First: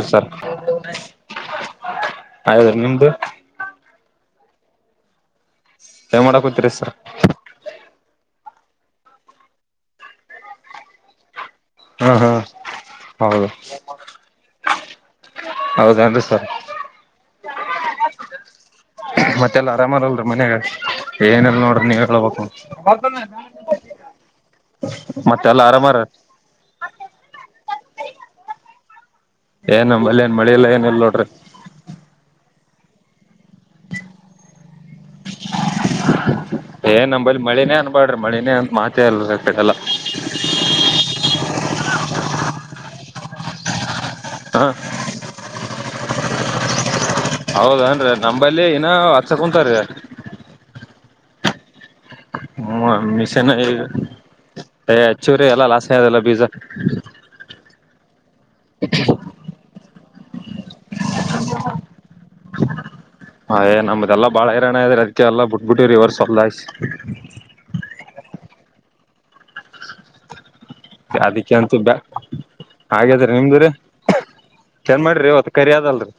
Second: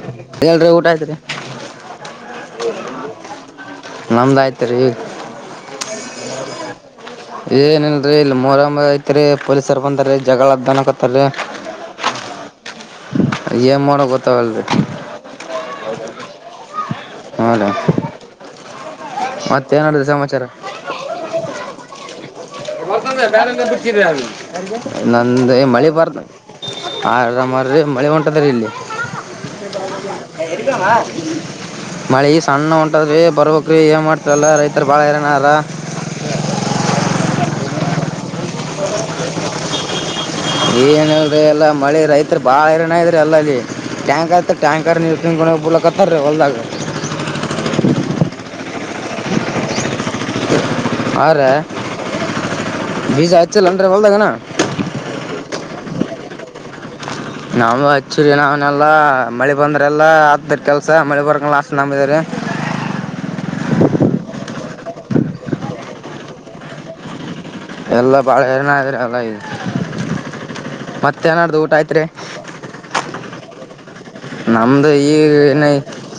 S sir ಎಲ್ರಿ ಊಟ ಆಯ್ತ್ರಿ ಆಗೇದ್ರಿ ನಿಮ್ದು ನಮ್ಮದು ಆಯ್ತು ರಿ ಪ್ಚ್ ಏನ್ ಮಾಡಾಕೂತಿರಿ ಸರ್ ಏನು ಇಲ್ಲ ರಿ ಇಲ್ಲಿ ಮೊರಂ ರಂ ಐತ್ರಿ ಪೊಲೀಸರ್ ಬಂದಾರ್ ರಿ ಜಗಳಂತ ಅನ್ನಕತ್ತಾರಾರಿ ಟಕ್ ಹಾ ಹಾ ಟಕ್ ಹೌದು ಟಕ್ ಏನು ಗೊತ್ತಾಗಲ್ಲ ರಿ ಹೌದ ದೆಂಡ್ರಿ ಸರ್ ಹು ಅಣ್ಣಾ ಮತ್ತೆಲ್ಲ ಆರಾಮಾರಲ್ರೀ ಮನ್ಯಾಗ ಏನೆಲ್ಲ ನೋಡ್ರಿ ನೀವ್ ಹೇಳಬೇಕು ಬಸು ಡೆ ಬ್ಯಾರೆ ಬಿಟ್ಟಿರಲ್ಲ ನಂದ್ ಮತ್ತೆಲ್ಲಾ ಮಳೆ ಆರಾಮಾರ ಬಾರ ಆದ್ರ ಮಾಡ್ರಿ ಮಳೆ ಹೊಂಟದ್ರಿ ರೀ ಇಲ್ಲಿ ಟಕ್ ಏನ್ ನಂಬಲ್ಲಿ ಏನ್ ಟಕ್ ಮಳಿ ಇಲ್ಲ ಎಂತ ಮಾ ಏನಿಲ್ಲ ನೋಡ್ರಿ ಮಳಿಸ್ ಹಣ್ಣ ಉಂಟದ್ರಿ ಬರ್ಬೇಕ್ ಏನ್ ಮಾಡ್ತಾರಲ್ಲ ರೈತರು ಭಾಳ ಏರನಾರ ಮಳನೇ ಅನ್ಬಾಡ್ರಿ ಮಳಿನೇ ಅಂತ ಮಾತ ಅಲ್ ಅಂತೇತೆಲ್ಲ ಏನ್ ಹೇಳಿ ಎಲ್ಲಾ ಮಳಿ ರೈತರು ಬಾಳ ಹಿರಣ ಇದ್ರರಿ ಅಲ್ಲಲ್ಲಿ. ಟ್ಯಾಂಕ ಆಯತ ಹ ಟ್ಯಾಂಕರ್ ನೀರ್ ತಿಕಬಲಕತ್ತಾರೀ ಹೊಲ್ದಾಗ. ಅಲ್ಲಿ ಏನ ಹಚ್ಚಕೊಂತಾರಿ. ಆರೆ ಹ್ಮ ಮಿಷನ್ ಈಗ ಹೊಲ್ದಾಗನ ಹೆಚ್ಚೂರಿ ಎಲ್ಲ ಲಾಸದೆಲ್ಲ ಬೀಜ. ನಾವು ಹಚ್ಚಿರಿ ನಾನಲ್ಲಾ ಮಳಿ ಬಂದ್ರೆಲ್ಲಾ ಹತ್ತ ಕೆಲಸ ಸರ್ ಮಳಿ ಬರ್ಗಿಲ್ಲಾ ಲಾಸ್ಟ ನಮ್ಮದೇರಿ ಹೈಯ ನಮ್ದಲ್ಲ ಬಾಳ ಹೈರಾಣ್ಯ ಅದರಿ ಎಲ್ಲಾ ಬಿಟ್ಬ ಬಿಟ್ಟಿವರಿ ಈವರ್ಷ ಸವಲ್ದ ಎಲ್ಲ ಬಾಳ ಹೈರಾಣ ಅದ ಆಗೇತ್ರಿ ಅದಕ್ಕೆ ಅನಿಸುತ್ತೆ ಆಗೇದ್ರಿ ನಿಮ್ಮದ್ರಿ ಕ್ಸ್ ನಮ್ದು ಕೆಮ್ಮುಬ್ಯಾಡ್ರಿ ಇವತ್ತು ಕರಿ ಅದಲ್ರಿ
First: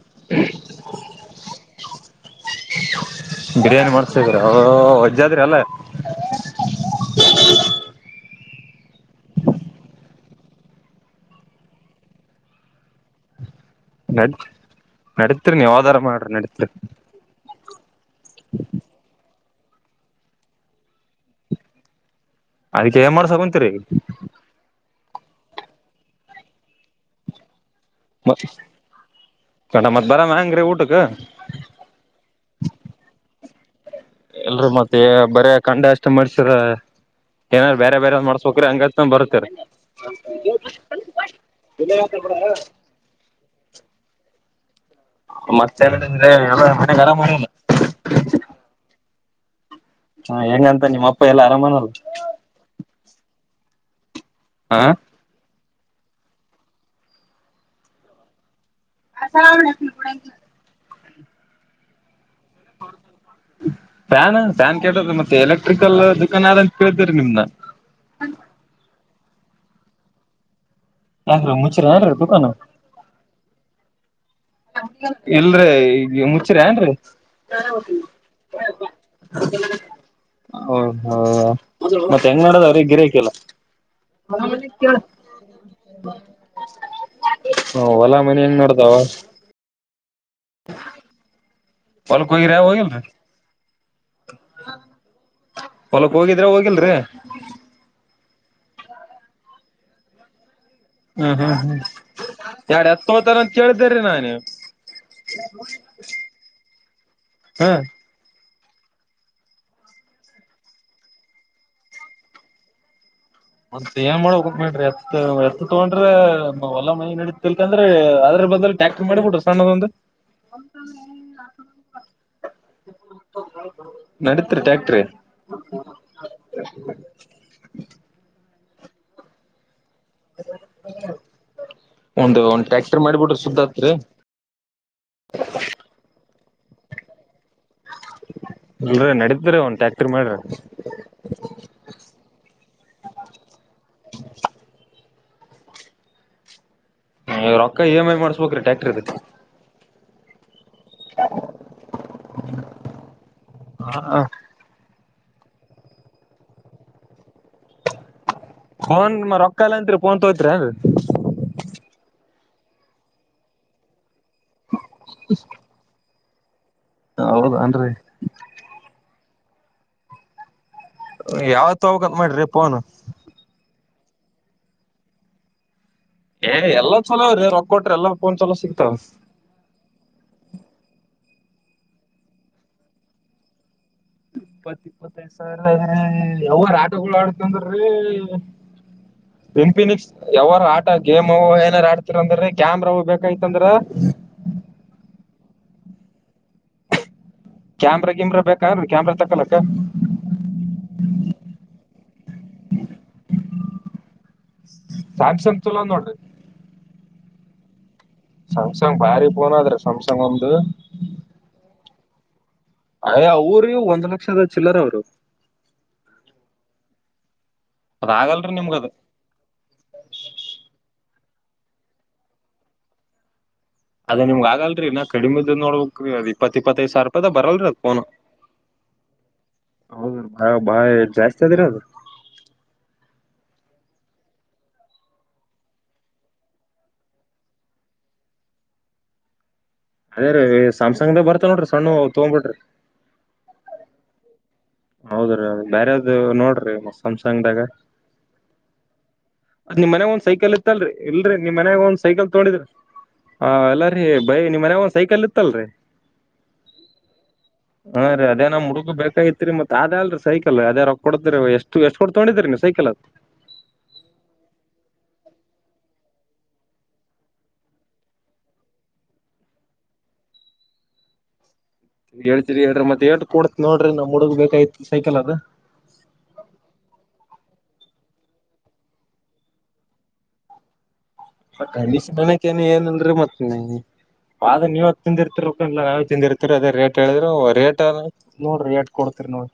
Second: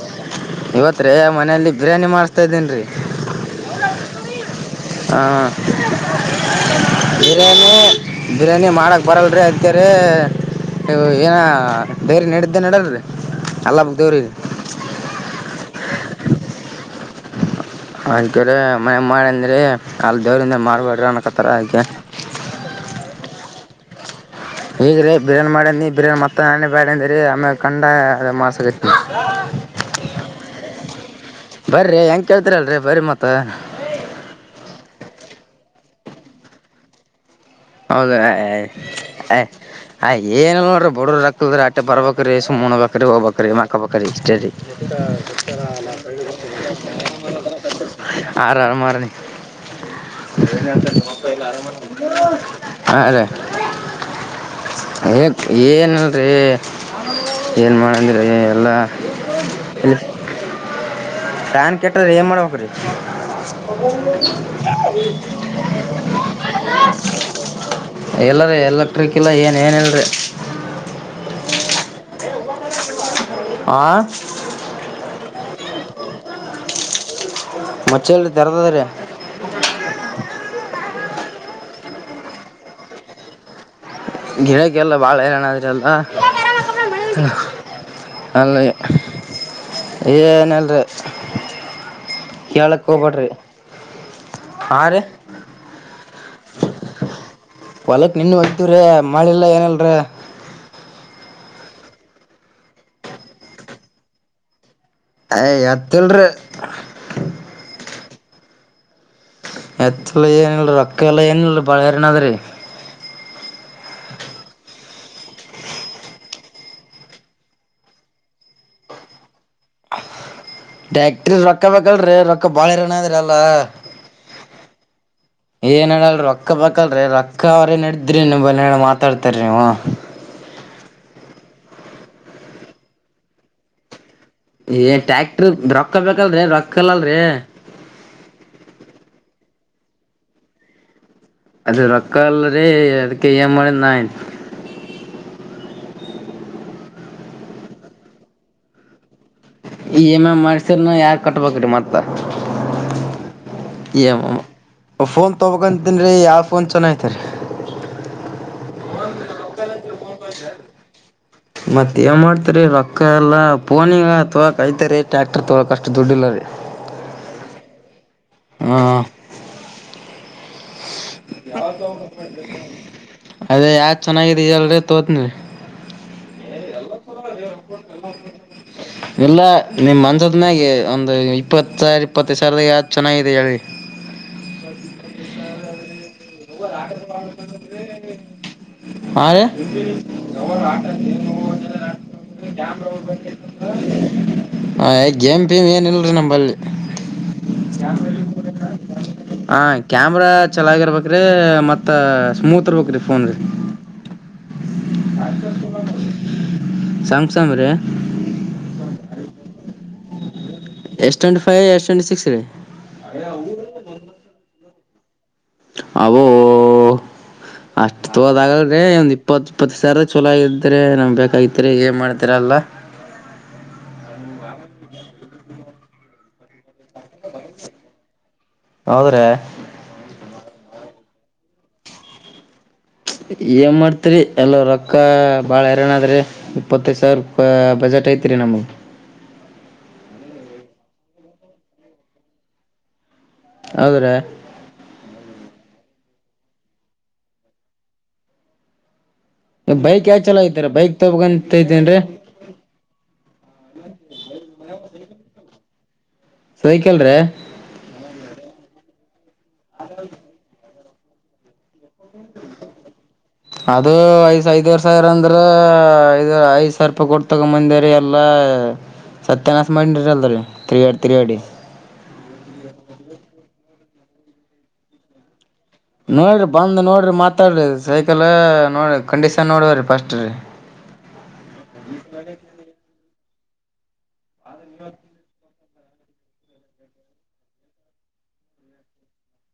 ಇವತ್ರಿ ಮನೆಯಲ್ಲಿ ಬಿರಿಯಾನಿ ಮಾಡ್ಸ್ತಾ ಇದ್ದೇನ್ ರೀ ಯವರ ಬಿರಿಯಾನಿ ಮಾಡ್ಸಿದ್ರಿ ಅವ ಹ ವಜ್ಜಾದ್ರಿ ಅಲ್ಲ ಇಇಇಇಇ ಏನೇ ಬಿರಿಯಾನಿ ಮಾಡಕ ಬರಲ್ ರಿ ಅಂತೀರಿ ರೀ ಈಗ ಏನ ಡೈರಿ ನಡೆತ್ತ ನಡೆಲ್ಲರೀ ನಡತ್ ನಡತ್ರಿ ನೀವು ಯಾವದರ ಮಾಡ್ರಿ ನಡತ್ರಿ ಆಯತ ರಿ ಮನೆ ಮಾಡಂದ್ರಿ ಅಲ್ ದೇವರಿಂದ ಮಾಡ್ಬೇಡ್ರಿ ಅನ್ನ ಕತ್ತಾರ ಆಯ್ಕ ಅದಕ್ಕೆ ಏನ್ ಮಾಡಸಗಂತೀರಿ. ಈಗ ರೀ ಬಿರಿಯಾನಿ ಮಾಡನಿ ಬಿಯಾನಿ ಮತ್ತೆ ನಾನೇ ಬೇಡಂದ ರೀ ಆಮ ಕಂಡ ಮಾಸಗಟ್ಟ. ಕಣ ಮತ್ ಬರಮ ಹೆಂಗ್ರಿ ಊಟಕ್ ಬರ್ರಿ ಹೆಂಗ ಕೇಳ್ತೀರಲ್ರಿ ಬರ್ರಿ ಮತ್ತ. ಇಲ್ರಿ ಮತ್ತೆ ಬರ ಕಂಡ ಅಷ್ಟ ಮಡಿಸರ. ಹೌದಯ್ಯ್ ಆ ಏನ ನೋಡ್ರಿ ಬಡ್ರ ರಕ್ಕಲ್ದ ಆಟ್ಟೆ ಬರ್ಬ್ರೀ [unintelligible] ಸುಮ್ಮೋ ಉಣ್ಣಬೆಕರಿ ಹೊಗಬೆಕರಿ ಮಕಬೆಕರಿ ಇಷ್ಟೆ ರಿ. ಮತ್ತೆ ಮನ್ಯಾಗ ಆರಾಮಲ್ಲ ಆರಮಾರಿ. ಹೆಂಗಂತ ನಿಮ್ಮ ಅಪ್ಪ ಎಲ್ಲಾ ಆರಾಮನಲ್ಲ ಹಾ ಅದೇ. ಹಾ ಏನ್ ಏನಿಲ್ರಿ ಏನ್ ಮಾಡಿಲಿ ರೀ ಎಲ್ಲ. [unintelligible] ಪ್ಯಾನ್ ಕೆಟ್ಟ್ರೇ ಏನ್ ಮಾಡುವ. [inaudible] ಫ್ಯಾನ್ ಫ್ಯಾನ್ ಕೇಟದ ಮತ್ತೆ ಎಲೆಕ್ಟ್ರಿಕಲ್ ದುಕಾನ್ ಅದ ಅಂತ ಕೇಳ್ತರಿ ನಿಮ್ನ ಎಲ್ಲದೆ ಎಲೆಕ್ಟ್ರಿಕ್ ಇಲ್ಲ ಏನ್ ಏನಿಲ್ರಿ. ಆರ ಮುಚ್ರ [unintelligible] ಆ ಇಲ್ರೀ ಹೆಂಗುಸ್ರೇನ್ರೀ. ಮಚ್ಚಲ್ರಿ ತೆರೆದದ ರೀ ಓಹೋ ಮತ್ತ್ ಹೆಂಗ್ ಮಾಡದ್ರೀ ಅವ್ರಿಗೆ ಗಿರಿಯಕಿಲ್ಲ. ಗಿರಾಕಿಯಲ್ಲ ಬಾಳ ಹೆರಣಾದ್ರಲ್ಲ. ಹೊಲ ಮನಿ ಹೆಂಗ್ ಅಲ್ಲೆ ನೋಡ್ದಾವ ಏನಿಲ್ರಿ. ಹೊಲಕ್ ಹೋಗಿರ ಕೆಳಕ್ ಹೋಗಿಲ್ರಿ ಹೋಗ್ಬೇಡ್ರಿ ಆ ರಿ. ಹೊಲಕ್ ಹೋಗಿದ್ರ ಹೋಗಿಲ್ರಿ. ಹೊಲಕ್ ಇನ್ನು ಹೊಯತೀವ್ರ ಮಳಿಲ್ಲ ಏನಿಲ್ರಿ. ಹ್ಮ್ ಹ್ಮ್ ಹ್ಮ್ ಯರಡ್ ಯತ್ ತಗೊತಾರೆ ಅಂತ ಕೇಳ್ದ್ರೀ ನಾನು. ಅಯ ಎತ್ತಲ್ರಿ ಹಾ ಎತ್ತಲ್ಲ ಏನಲ್ರಿ ರೊಕ್ಕ ಎಲ್ಲ ಏನಲ್ ಬಳಹಾರನದ್ರಿ. ಒತ್ ಏನ್ ಮಾಡ್ಬೇಕಂತ ಅದಕ್ಕೇ ಎತ್ ಎತ್ ತಗೊಂಡ್ರ ವಲ ಮನಿ ನೆಡಿತಿತೆ ಇಲ್ಲಂದ್ರೆ ಆದದ್ರ [unintelligible] ಬ ಟ್ಯಾಕ್ರ್ ಮಾಡಿ ಕೊಟ್ರ ಸಣ್ಣದೊಂದು. ಟ್ರ್ಯಕ್ಟ್ರಿ ರೊಕ್ಕ ಬೇಕಲ್ರಿ ರೊಕ್ಕ ಬಾಳ ಇರನದ್ರಿ ಅಲ್ಲ. ನಡೀತ್ರಿ ಟ್ಯಾಕ್ಟ್ರಿ ಏನನಲ್ರಿ ರೊಕ್ಕ ಬೆಕಲ್ರೀ ರೊಕ್ಕ ಅವ್ರೇನ್ ನಡೆದ್ರಿ ರೊಕ್ಕ ಮಾತಾಡ್ತಾರೆ ನೀವ. ಒಂದು ಒಂದ್ ಟ್ರ್ಯಾಕ್ಟರ್ ಮಾಡಿಬಿಟ್ರ ಸುದ್ದತ್ರಿ. ಏ ಟ್ಯಾಕ್ಟ್ರಿ ರೊಕ್ಕ ಬೇಕಲ್ರಿ ರೊಕ್ಕಲ್ಲಲ್ರರಿ. ಇಲ್ರಿ ನಡೀತ್ರಿ ಒನ್ ಟ್ಯಾಕ್ಟರಿ ಮಾಡ್ರಿ. ಅದು ರೊಕ್ಕ ಅಲ್‌ರೀ ಅದಕೆಯ ಏನ್ ಮಾಡ ನಾಯಿನ್ ಹೇ ರೊಕ್ಕ ಇ ಮ್ ಐ ಮಾಡ್ಸ್ಬೇಕ್ರೀ ಟ್ಯಾಕ್ಟರ್ ಏದುಕ್ಕೆ ಈ ಎಮ್ ಎ ಮಾಡಸಿದ್ರೆ ನಾ ಯಾಡ್ ಕಟ್ಬೇಕ್ರಿ ಮತ್ತ [unintelligible] ಮ್ಮ ಫೋನ್ ತೊಗೊಬೇಕಂತೀನ್ ರೀ ಯಾವ್ ಫೋನ್ ಚನ್ನಾಗೈತ್ರಿ. [unintelligible] ಫೋನ್ ಮ ರೊಕ್ಕ ಇಲ ಅಂತ್ರಿ ಫೋನ್ ತೋಗೊತಿರನ್ನು. ಮತ್ತ್ ಏನ್ ಮಾಡ್ತರಿ ರೊಕ್ಕ ಎಲ್ಲಾ ಪೋನಿಗ ತೋಕೈತೆರಿ ಟ್ಯಾಕ್ಟರ್ ತೋಳಕ್ ಅಷ್ಟ್ ದುಡ್ ಇಲ್ಲರಿ. ಹೌದನ್ರಿ ಹಾ ಯಾವತ್ ತಗೋಬೇಕಂತ ಮಾಡ್ರಿ ಫೋನ್ ಅದೇ ಯಾವ್ದ ಚೆನ್ನಾಗಾಗಿದೆಲ್ರಿ ತೋತಿನಿ. [inaudible] ಏ ಎಲ್ಲಾ ಚಲೋ ರೀ ರೊಕ್ಕ ಕೊಟ್ರಿ ಎಲ್ಲಾ ಫೋನ್ ಚಲೋ ಸಿಗ್ತಾವ ಇಲ್ಲ ನಿಮ್ [unintelligible] ಮನ್ಸದನಾಗೆ ಒಂದು ಇಪ್ಪತ್ತು ಸಾವಿರ ಇಪ್ಪತ್ತೈ ಸಾವಿರದಾಗ ಯಾವ್ದು ಚೆನ್ನಾಗಿದೆ ಹೇಳಿ ಇಪ್ಪತ್ ಇಪ್ಪತ್ತೈದ್ ಸಾವಿರಾ ಯಾವರ ಆಟಗಳು ಅಂದು ರೀ ಹಾ ರೀ ಇನ್ಫಿನಿಕ್ಸ್ ಯಾವಾರ ಆಟ ಗೇಮ್ ಏನಾರ ಆಡ್ತಿರಂದ್ರೆ ಕ್ಯಾಮ್ರಾವವು ಬೇಕಾಯಿ ತಂದ್ರೆ ರೀ ಹ ಹ ಗೇಮ್ ಟಿವಿ ಮ್ ಏನ್‌ಇಲ್ರಿ ನಮಲ್ಲಿ ಕ್ಯಾಮ್ರಾ ಗಿಮ್ರಾ ಬೇಕಾನ್ರಿ ಕ್ಯಾಮ್ರಾ ತಕೊಲಕ್ಕ ಹ ಕ್ಯಾಮೆರಾ ಚಲೋ ಆಗಿರ್ಬೇಕ ಮತ್ತ ಸ್ಮೂತ ಇರ್ಬೇಕು ರೀ ಫೋನ್ ಸ್ಯಾಮ್ಸಂಗ್ ಚಲೋ ನೋಡ್ರಿ ಸಾಂಮ್ ಸಂಮ್ ರಿ ಸಂಮ್ ಸಾಂಗ್ ಬಾರಿ ಪೋನ್ ಆದ್ರೆ ಸಂಮ್ ಸಾಂಗು ದು S twenty five S twenty six ರಿ ಅಯ ಅವರು ಒಂದ್ ಲಕ್ಷದ ಚಿಲ್ಲರ ಅವ್ರು ಅಬೋ ಅಷ್ಟ್ ಅದ ತೊಗೋದ ಆಗಲ್ರಿ ನಿಮ್ಗ ಆಗಲ್ರೀ ಅದ ಒಂದ್ ಇಪ್ಪತ್ತು ಇಪ್ಪತ್ತು ಸಾವಿರ ಚಲೋ ಇದ್ರೆ ನಮ್ ಬ ಕೈತ್ರೆ ಏನ್ ಮಾಡ್ತೀರ ಅಲ್ಲ ಅದೇ ನಿಮ್ ಆಗಲ್ರರಿ ಇನ್ನ ಕಡಿಮೆ ನೋಡ್ಬೇಕ ರೀ ಅದ್ ಇಪ್ಪತ್ ಇಪ್ಪತ್ತೈದು ಸಾವಿ ರೂಪಾಯ್ದ ಬರಲ್ರಿ ಅದ್ಫೋನ್ ಹೌದ್ರಿ ಹಾಬ್ಬ ಯ್ ಜಾಸ್ತಿ ನೇ ಅದು ಏನ್ ಮಾಡ್ತಿರಿ ಎಲ್ಲ ರೊಕ್ಕ ಭಾಳ ಎರನ ಆದ್ರೆ ಇಪ್ಪತ್ತೈದು ಸಾವಿರ ರೂಪ ಬಜೆಟ್ ಐತಿರಿ ನಮ್ಗ ಅದೇ ರೀ ಸ್ಯಾಮ್ಸಂಗ್ ಬರ್ತ ನೋಡ್ರಿ ಸಣ್ಣವು ಅವು ತಗೊಂಡ್ಬಿಟ್ರಿ ಹೌದ್ರೆ ಹೌದ್ರೀ ಬ್ಯಾರಾವ್ದ ನೋಡ್ರಿ ಸಂಮ್ಸಾಂಗ್ದ ಗ ಅದ್ ನಿಮ ಬೈಕ್ ಮನ್ಯಾಗ ಯಾವ್ ಒಂದ್ ಚಲೋ ಸೈಕಲ್ ಐತ್ರಿ ಇತ್ತಲ್ರರಿ ಬೈಕ್ ಇಲ್ರರಿ ತಗಬೇಕಂತ ನಿಮ್ ಮನ್ಯಾಗ ಇದೇನ್ರಿ ಒಂದ್ ಸೈಕಲ್ ತಗೋಡಿದ್ರಿ ಹ ಎಲ್ಲ ರೀ ಬೈ ನಿಮ ಮನ್ಯಾಗ ಒಂದ್ ಸೈಕಲ್ ಇತ್ತ ಅಲ್ರಿ ಸೈಕಲ್ ರೀ ಹಾ ರೀ ಅದೇ ನಮ್ ಹುಡುಗ ಬೇಕಾಗಿತ್ರಿ ಮತ್ತತ್ ಅದೇ ಅಲ್ರಿ ಸೈಕಲ್ ಅದೇ ರೊ ಕೊಡ್ತರಿ ಎಷ್ಟು ಎಷ್ಟು ಕೊಡ್ ತೊಂಡಿದ್ರರಿ ನೀ ಸೈಕಲ್ದು ಐದ್ವ ಸಾವಿರ ಅಂದ್ರ ಐದ ಐ್ ಸಾವಿರ ರೂಪಾಯಿ ಕೊಟ್ಟ ತಗೊಂಬಂದರಿ ಎಲ್ಲಾ ಸತ್ಯನಶ ಮಾಡ್ ಅಲ್ಲ ರೀ ತಿರ್ಗಾಡಿ ತಿರ್ಗಾಡಿ ಹೇತತಿರಿ ಹೇಳ್ರಿ ಮತ್ತತ್ ಎಳ್ ಕ ಕೊಡತ್ ನೋಡ್ರಿ ನಮ್ ಹುಡುಗ್ ಬೇಕಾಯತ್ ಸೈಕಲ್ ಅದು ನೋಡ್ರಿ ಬಂದ್ ನೋಡ್ರಿ ಮಾತಾಡ್ರಿ ಸೈಕಲ್ ನೋಡ್ರ ಕಂಡೀಷನ್ ನೋಡವ್ರಿ ಫಸ್ಟ್ ರೀ ಕಂಡಿಷನಕೇ ಏನನ್ರಿ ಮತ್ತ ಪಾಗ ನೀವ್ತ್ ತಿಂದ ಇರ್ತಿರ ಯಾವ ತಿಂದಿರ್ತರಿ ಅದೇ ರೇಟ್ ಹೇಳಿದ್ರರು ರೇಟ್ ನೋಡ್ರಿ ಎಷ್ಟು ರೇಟ್ ಕೊಡ್ತಿರಿ ನೋಡ್ರಿ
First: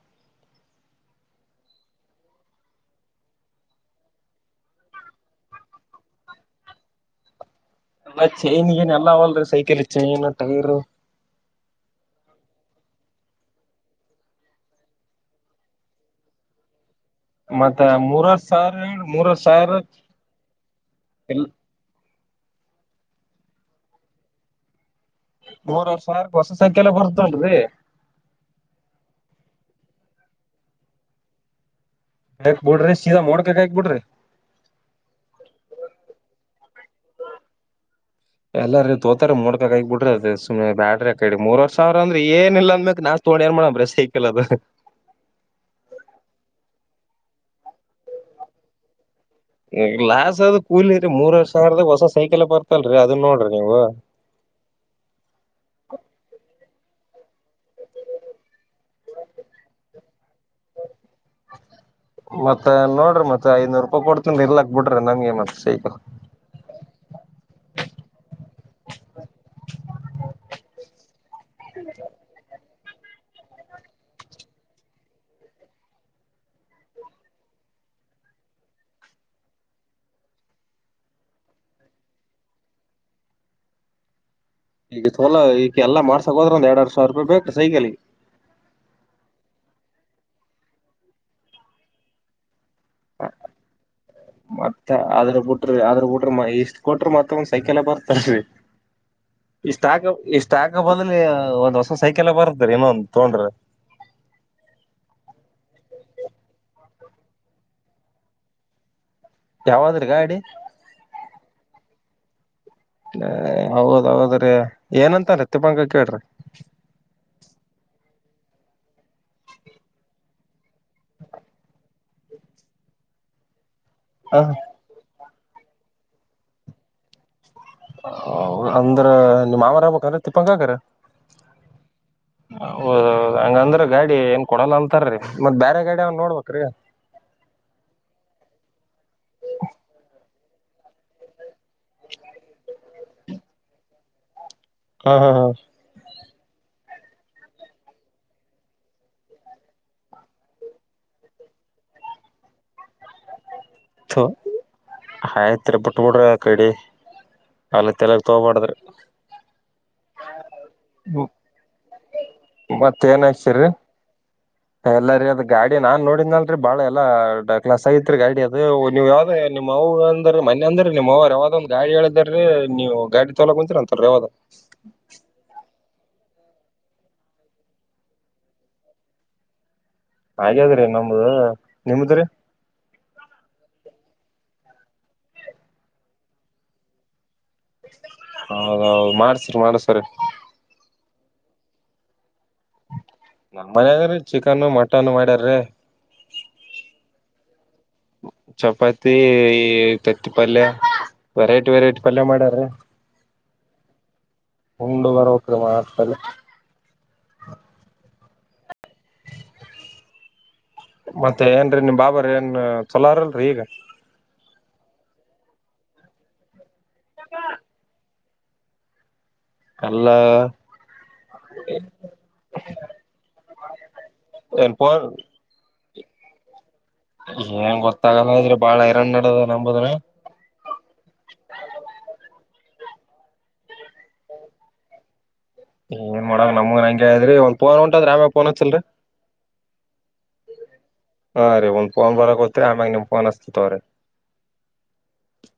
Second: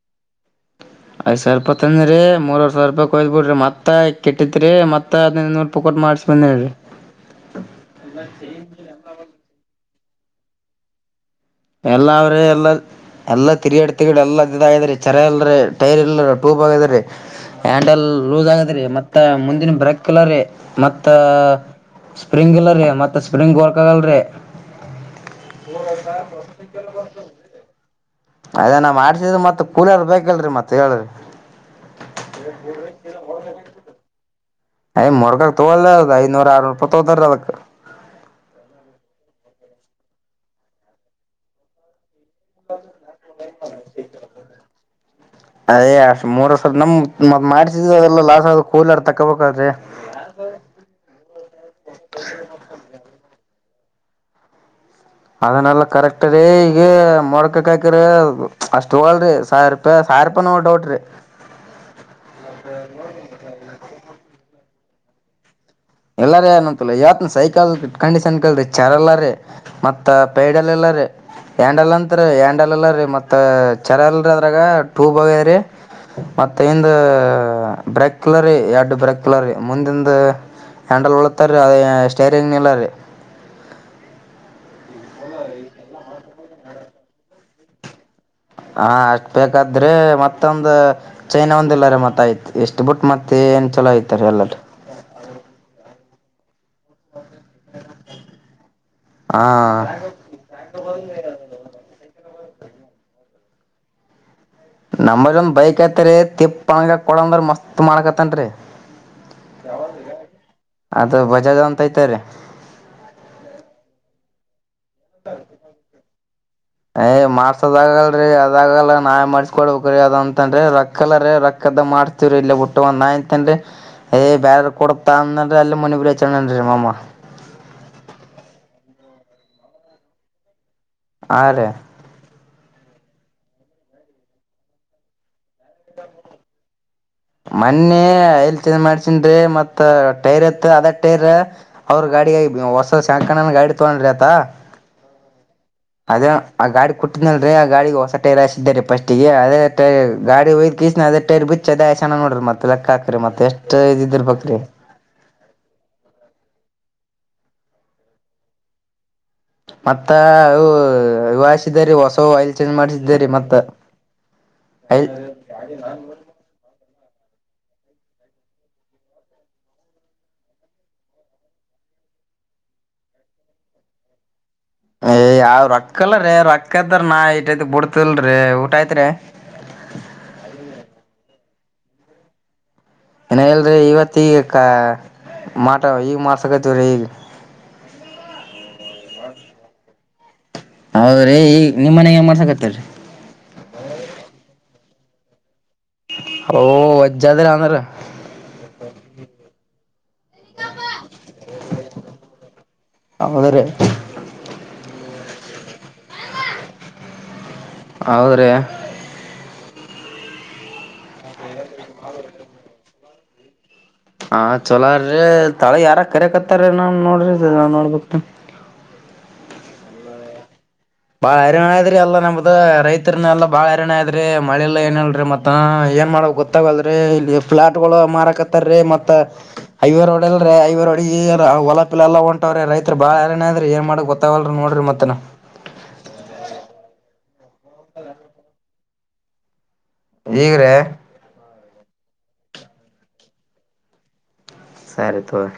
ಐದ್ ಸಾವಿರ ರೂಪಾಯಿ ತನ್ನಿರಿ ಮೂರ್ವರ್ ಸಾವಿರ ರೂಪಾಯಯ್ ಬಿಡ್ರಿ ಮತ್ತತ್ ಕೆಟ್ಟಿತ್ರಿ ಮತ್ತ ಐದಿನೈದು ರೂಪ ಮಾರ್ ಮ [inaudible] ಎಲ್ಲ ಚೈನ್ಗಏನ್ ಎಲ್ಲ ಅವಲ್ರಿ ಸೈಕಲ್ ಚೈನ್ ಟೈರು ಎಲ್ಲ ಅವ್ರ ಎಲ್ಲ ಎಲ್ಲಾ ತಿರುಗಾಡ್ ತಿಗಳು ಎಲ್ಲಾ ಇದ್ರ ಚರ ಎಲ್ರ ಟೈರ್ ಇಲ್ರ ಟೂ ಬ್ ಹೋಗಿದ್ರಿ ಮತ್ತ ಹ್ಯಾಂಡಲ್ ಮೂರವರ್ ಲೂಸ್ ಆಗದ್ರಿ ಸಾವಿರ ಮತ್ತ ಮೂರವರ್ ಸಾವಿರ ಮುಂದಿನ ಬ್ರೇಕ್ ಇಲ್ಲ ರೀ ಮತ್ತ ಎಲ್ ಸ್ಪ್ರಿಂಗ್ ಇಲ್ಲ ರೀ ಮತ್ತೆ ಸ್ಪ್ರಿಂಗ್ ವರ್ಕ್ ಆಾಗಲ್ ರೀ. ಮೂರವರ್ ಸಾವಿರ ಹೊಸ ಸೈಕಲ್ ಬರ್ತಲ್ರಿ. ಅದೇ ನಾ ಮಾಡಡ್ಸಿದ ಮತ್ತತ್ ಕೂಲಿಯರ್ ಬೇಕಲ್ರರಿ ಮತ್ತತ್ ಹೇಳ್ರಿ. ಹಕ್ ಬಿಡ್ರಿ ಶೀದಾ ಮೋಡ್ಕ ಹಕ್ ಬಿಡ್ರಿ ಯ್ ಮೊರ್ಗಕ ತಗೋಲ್ಲ ಅದ ಐನೂರ ಆರ್ನೂರು ರೂಪಾಯ ತೋದಾರ ಅದಕ್ ಗಗ್ ಬುಡ್ರಿ ಅದು ಸುಮ್ನೆ ಬ್ಯಾರಕಡಿ ಮೂರ್ವರ್ ಸಾವಿರಂದ್ರ ಏನಿಲ್ಲ ಅಂದಬೇಕ ನಾ ತಗೋಂಡು ಯಾನ್ ಮಾಡಬ್ರೆ ಸೈಕಲ್ ಅದು ಮ್ ಮಾಡಸಿದ ಅದೆಲ್ಲ ಲಾಸ್ ಆದ ಕೂಲಿ ಲಾಸ್ ಆದದ ಕೂಲಿ ರರಿ ಮೂರ್ವರ್ ಸಾವಿರದಾಗ ಹೊಸ ಸೈಕಲ್ ಬರುತ್ತಿಲ್ಲ ಅದನ್ ನೋಡ್ರಿ ನೀವು ಅದನ್ನಲ್ಲ ಕರೆಕ್ಟ್ ರೀ ಈಗ ಮೋಡ್ಕಕ್ ಹಾಕ್ಕಿದ್ರಿ ಅಷ್ಟ್ ತಗೋಳಲ್ರಿ ಸಾವಿರ ರೂಪಾಯಿ ಯಾರ್ಪ ನೋ ಡೌಟ್ ರೀ ಮತ್ತೆ ನೋಡ್ರಿ ಮತ್ತೆ ಐದನೂರು ರೂಪಾಯಿ ಕೊಡ್ತನ್ ಇರ್ಲಾಕ್ ಬಿಡ್ರಿ ನಮ್ಗೆ ಮತ್ತ ಸೈ ಎಲ್ಲಾರ ಅಏನಂತಲ್ಲ ಯವತ್ನ ಸೈಕಲ್ ಕಂಡೀಷನ್ ಕಲ್ರಿ ಚಾರ್ ಎಲ್ಲಾರ ಮತ್ತ ಪೈಡಲ್ ಇಲ್ಲ್ ರಿ. ಆ್ಯಂಡಲ್ ಅಂತರಿ ಆ್ಯಂಡಲ್ ಎಲ್ಲ ರೀ ಮತ್ತ ಚರ ಎಲ್ರ ಅದ್ರಾಗ ಟೂಬ್ ಹೋಗ್ಯದ ರಿ ಮತ್ತ ಇಂದ ಬ್ರಕ್ಲರಿ ಎರಡು ಬ್ರಕ್ಲರಿ ಮುಂದಿಂದ, ಹ್ಯಾಂಡಲ್ ಉಳತ್ತಾರೀ ಅದೇ ಸ್ಟೇರಿಂಗ್ ನಿಲ್ಲ ರೀ. ಈಗ ಸೋಲಾ ಈಗ ಎಲ್ಲ ಮಾಡ್ಸ ಹೋದ್ರೆಂದ ಎರಡ್ ಸಾವರ ರೂಪಾಯಿ ಬೇಕು ಸೈಕಲ್ಗಿ. ಹಾ ಅಷ್ಟ ಬೇಕಾದ್ರೆ ಮತ್ತೊಂದು ಚೈನಾ ಒಂದಿಲ್ಲಾರೆ ಮತ್ತ ಆಯ್ತು. ಎಷ್ಟು ಬಿಟ್ಟು ಮತ್ತೆ ಏನ್ ಚಲೋ ಐತಾರೆ ಎಲ್ಲಾಟ. ಮತ್ತ ಅದ್ರ ಬಿಟ್ರಿ ಅದ್ರ ಬಿಟ್ರಿ ಇಷ್ಟ್ ಕೊಟ್ರರು ಮತ್ರ ಒಂದ್ ಸೈಕಲ್ ಬರ್ತಲಾರಿ. ಹಾ ಇಷ್ಟು ಆಕ ಇಷ್ಟು ಆಕ ಬಂದಲೂ ಒಂದ್ ಹೊಸ ಸೈಕೆಲ್ ಬರ ಡ್ರ ಇನೊಂದ ತೊಂಡ್ರಾ. ನಮ್ಮದ ಒಂದ್ ಬೈಕ್ ಐತರಿ ತಿಪ್ಪ ಅಗ ಕೊಡಂದ್ರ ಮಸ್ತ್ ಮಾಡ್ಕತ್ತನ್ರಿ ಯಾವಾದ್ರಿ ಗಾಡಿ ಅದು ಬಜಾದ ಅಂತ ಐ್ತರಿ. ಹ ಹೌದೌದ್ರೀ. ಏನಂತಾರೆ ತಿಪ್ಪಂಗ ಕೇಳ್ರಿ. ರಿ ಅದಾಗಲ್ಲ ನಾಯ್ ಮಾಡಸ್ಕೊಡ್ಬೇಕ್ರೀ ಅದು ಅಂತ ಅ್ರ ರೊಕ್ಕಲ್ಲ ರೀ ರಕ್ಕದ ಮಾಡ್ ಇಲ್ಲ ಬಿುಟ್ಟ ಒಂದ್ ಆಯಂತನ್ರಿ ಬ್ಯಾರರ್ ಕೊಡ [unintelligible] ಅಂದ್ರ ನಿಮ್ಮ್ ಮಾವರ ಹ್ಯಾಗ್ಬೀಕ್ನರಿ ತಿಪ್ಪಾಂನ್ನಾ ಕಾಕರ. ಹಾರಿ. ಹೌದ್ದ ಹಂಗಂದ್ರ ಗಾಡಿ ಏನ್ ಕೊಡಲ್ಲ ಅಂತಾರೀ ಮತ್ತ್ ಬೇರೆ ಗಾಡಿ ಅವನ್ ನೋಡ್ಬ್ರಿ ಮೊನ್ನಿ ಐಲ್ ಚಂದ್ ಮಾಡ್ಸನ್ರಿ ಮತ್ ಟೈರ್ ಇತ್ ಅದೇ ಟೈರ್ ಅವ್ರ ಗಾಡ ಹೊಸ ಶಂಕಣನ ಗಾಡಿ ತಗೊಂಡ್ರಿ ಆತ. ಹಾ ಹಾ ಹಾ. ಅದ ಆ ಗಾಡಿ ಕುಟ್ಟಿದ್ನಲ್ರಿ ಆ ಗಾಡಿಗೆ ಹೊಸ ಟೈರ್ ಹಾ ಕಸಿದ ರೀ ಫಸ್ಟ್ಗೆ ಅದೇ ಗಾಡಿ ಹಯದ್ ನ ಅದಟೇರ್ ಬಿಚ್ ಅದ ಚನ ನೋಡ್ರಿತ್ತಲ್ಲ ಲೇಕ್ ಹಾಕರಿ. ಮತ್ತೆಷ್ಟು ಆಯ್ತ್ರಿ ಬಿುಟ್ಬಿಡ್ರಿ ಅಕಡಿ. ಅಲ್ಲಿ ತೆಲೆಗ ತೊಗಬಾಡದರಿ. [inaudible] ಮತ್ತ ವಿವಾಯಿಸಿದರಿ ಹೊಸ ವಯಲ್ ಚೇಂಜ್ ಮಾಡ್ಸರಿ ಮತ್ತ. ಆಯಿಲ್ ಎಲ್ಲಾರಿ ಅದ್ ಗಾಡಿ ನಾನ್ ನೋಡಿದ್ನಲ್ರಿ ಬಾಳ ಎಲ್ಲಾ ಡಕ್ಲಾಸ್ ಆಗಿತ್ತ್ರಿ ಗಾಡಿ ಅದ. ಅದ ನೀವು ಯಾವ್ದ ನಿಮ್ಮ ಅವು ಅಂದ್ರ ಮನೆ ಅಂದ್ರ ನಿಮ್ಮ್ವ ಯಾವ್ದ ಒಂದ್ ಗಾಡಿ ಹೇಳಿದೀ ನೀವು ಗಾಡಿ ತಲೋ [unintelligible] ಏ ಯಾವ್ ರೊಕ್ಕ ಇಲ್ಲ್. ರೊಕ್ಕದ್ರ ನಾ ಐ ಬಿಡ್ತಲ್ರಿ ಊಟ ಐತ್ರಿ. ಆಗ್ಯದ್ರಿ ನಮ್ದ ನಿಮದ್ರಿ. ಇನ ಇಲ್ರಿ ಇವತ್ತ ಈಗ ಕ ಮಾಟ ಈಗ ಮಾಡಸಕತವ್ರಿ ಈಗ. ಹೌದೌದು ಮಾಡಿಸಿ ಮಾಡಿಸಿ ಹೌದ್ರಿ ನಿಮ್ಮ ಮನೆ ಏನ್ ಮಾಡಿಸಕತ್ತಿರಿ ನಮ್ಮ ಮನಾಗ್ರೀ ಚಿಕನ್ ಮಟನ್ ಮಾಡ್ಯಾರಿ ಓ ಜನ್ನ ಅಂದ್ರೆ ಚಪಾತಿ ಈ ತತ್ತಿಪಲ್ಯ. ವೆರೈಟಿ ವೆರೈಟಿ ಪಲ್ಯ ಮಾಡ್ಯಾರ. ಹೌದರಿ. [unintelligible] ಹೌದ್ರಿ. ಮತ್ತೆ ಏನರಿ ನಿಮ್ ಬಾಬಾರ ಏನ್ ಚೊಲೋರಲ್ರರಿ ಈಗ. ಹಾ ಚೊಲೋರೀ ತಳಗ ಯಾರ ಕರಿಕತ್ತಾರ ನಾನ್ ನೋಡ್ರಿ ನ ನೋಡ್ಬಕ್ ಅಲ್ಲ. ಬಾಳ ಐರಾಣ ಆದ್ರಿ ಎಲ್ಲಾ ನಮ್ದ ರೈತರನ ಎಲ್ಲಾ ಬಾಳ ಐರಣ ಆಯದ್ರರಿ ಮಳೆಲ್ಲ ಏನ್ ಹೇಳರಿ ಮತ್ತ ಏ ಗಲ್ ಇಲ್ಲಿ ಫ್ಲಾಟ್ ಏನ್ ಗಳು ಗೊತ್ತಾಗಲ್ಲ ಇದ್ರಿ ಮಾರಕತ್ತಾರೀ ಬಾಳ ಮತ್ತ ಹೈರಾಣ ನಡದ ನಂಬುದ್ರ ಐವ ರೋಡ್ ಅಲ್ರೀ ಐವ ರೋಡ್. ಹೊಲಪಿಲ್ ಎಲ್ಲ ಹೊಂಟವ್ರ ರೈತ್ ಬಾಳ ಹೈನಾರ ಅಗ್ಯಾರ ಏನ್ ಮಾಡಾ ಗೊತ್ತಾವಲ್ರ ನೋಡಿ ಮತ್ತನ ಏನ್ ಮಾಡಾಕ್ ನಮಗನ್ ಹಂಗೆ ಆಗ್ಯದ್ರಿ ಒಂದ್ ಫೋನ್ ಒಂಟುದ್ರೆ ಆಮೇಲೆ ಫೋನ್ ಹಚ್ಚಿರಿ ಈಗ್ರೇ ಹ ರೀ ಒಂದ್ ಫೋನ್ ಬರೋತ್ರಿ ಆಮ್ಯಾಗ ನಿಮ್ ಫೋನ್ ಹಚ್ಚಿತೀನಿ ತಕೋರಿ ಸರಿ ತಕೋರಿ